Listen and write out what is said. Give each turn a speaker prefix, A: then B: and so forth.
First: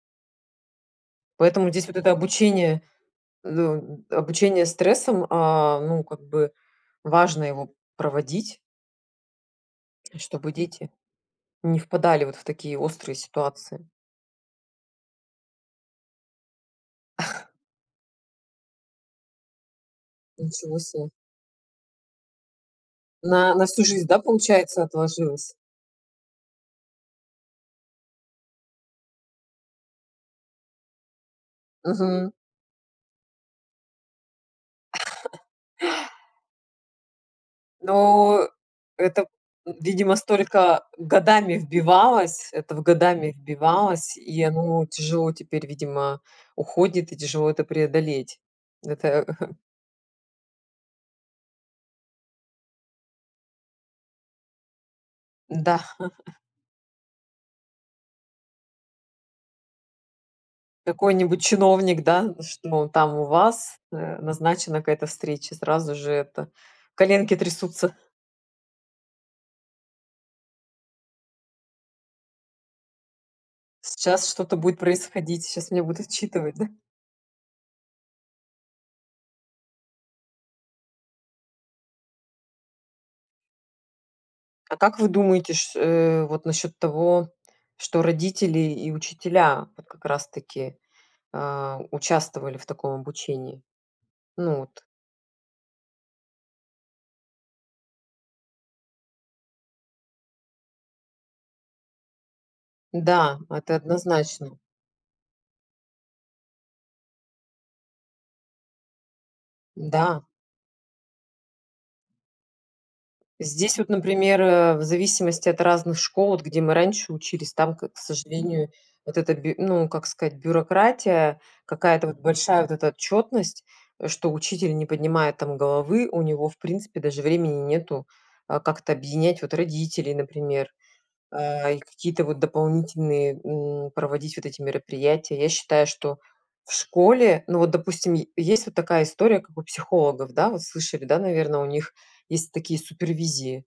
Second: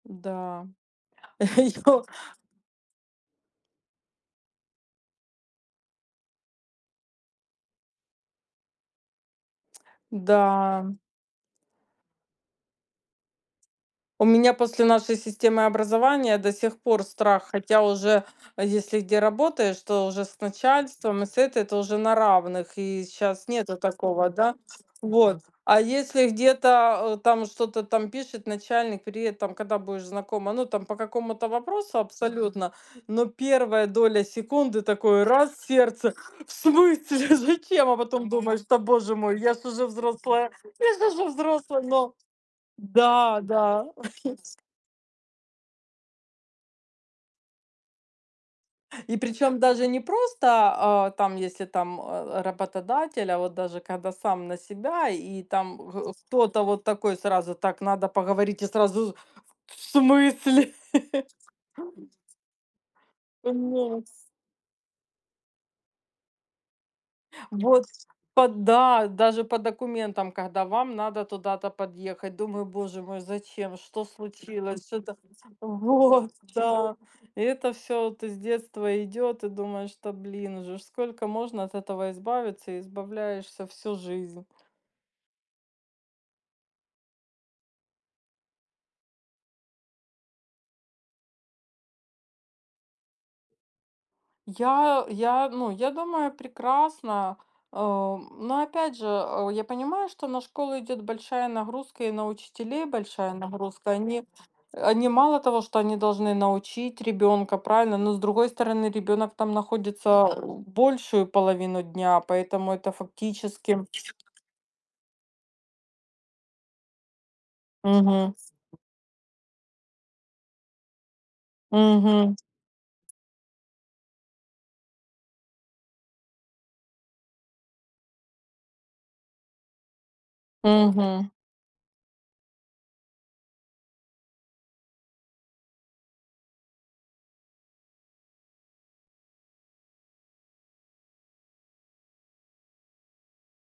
A: Да.
B: Поэтому здесь вот
A: Её
B: это обучение, ду м обучение стрессам, а ну как бы важно его проводить чтобы дети
A: Да.
B: не впадали вот в такие острые ситуации.
A: У меня после нашей системы образования до сих пор страх. Хотя уже, если где работаешь, то уже с
B: Ничего себе.
A: начальством и с этой это уже на равных, и щас
B: На на
A: нету
B: всю жизнь, да,
A: такого, да?
B: получается
A: Вот.
B: отложилось?
A: А если где-то, э, там что-то там пишет начальник: "Привет, там, когда будешь знакома?" Ну там по какому-то вопросу
B: Мгм.
A: абсолютно, но первая доля секунды такое раз в сердце: "В смысле? Зачем?" А потом
B: Ну,
A: думаешь: "Да, боже
B: это,
A: мой, я ж уже
B: видимо,
A: взрослая!
B: столько
A: Я ж уже
B: годами
A: взрослая!" Но
B: вбивалось, это в годами
A: Да, да.
B: вбивалось, и
A: Ск
B: оно тяжело теперь, видимо, уходит и тяжело это преодолеть.
A: И
B: Это
A: причём даже не просто, а, там, если там, а, работодатель, а вот даже когда сам на себя и там
B: Да.
A: к кто-то вот такой сразу: "Так, надо поговорить", я сразу: "В в смысле?"
B: Какой-нибудь чиновник, да, что, там у вас,
A: Нос.
B: э, назначена какая-то встреча, сразу же, это коленки
A: Вот,
B: трясутся.
A: по Да, даже по документам, когда вам надо туда-то подъехать. Думаю: "Боже мой, зачем? Что
B: Сейчас что-то будет
A: случилось? Что та"
B: происходить, сейчас меня будут
A: Вот,
B: отчитывать, да?
A: да. И это всё вот из детства идёт, и думаешь: "Да блин, уже ж сколько можно от этого избавиться", избавляешься всю жизнь.
B: А как вы думаете, ш э, вот насчет того, что родители и учителя вот как раз таки, э, участвовали в таком обучении? Ну вот
A: Я я ну, я думаю, прекрасно, э, но опять же, э, я понимаю, что на школы идёт большая нагрузка и на учителей большая
B: Да, это
A: нагрузка. Они,
B: однозначно.
A: они мало того, что они должны научить ребенка, правильно, но с другой стороны, ребенок там
B: Да.
A: находится большую половину дня, поэтому это
B: Здесь
A: фактически
B: вот, например, э, в зависимости от разных школ, вот где мы раньше учились, там, к к
A: Мгм.
B: сожалению, вот эта бю ну как сказать, бюрократия, какая-то вот
A: Мгм.
B: большая вот эта отчетность, что учитель не поднимает там головы, у него в принципе даже времени нету, э, как-то объединять вот родителей, например,
A: Мгм.
B: э, и какие-то вот дополнительные, м, проводить вот эти мероприятия. Я считаю, что в школе ну вот, допустим, е есть вот такая история, как у психологов, да, вот слышали, да, наверно, у них есть такие супервизии.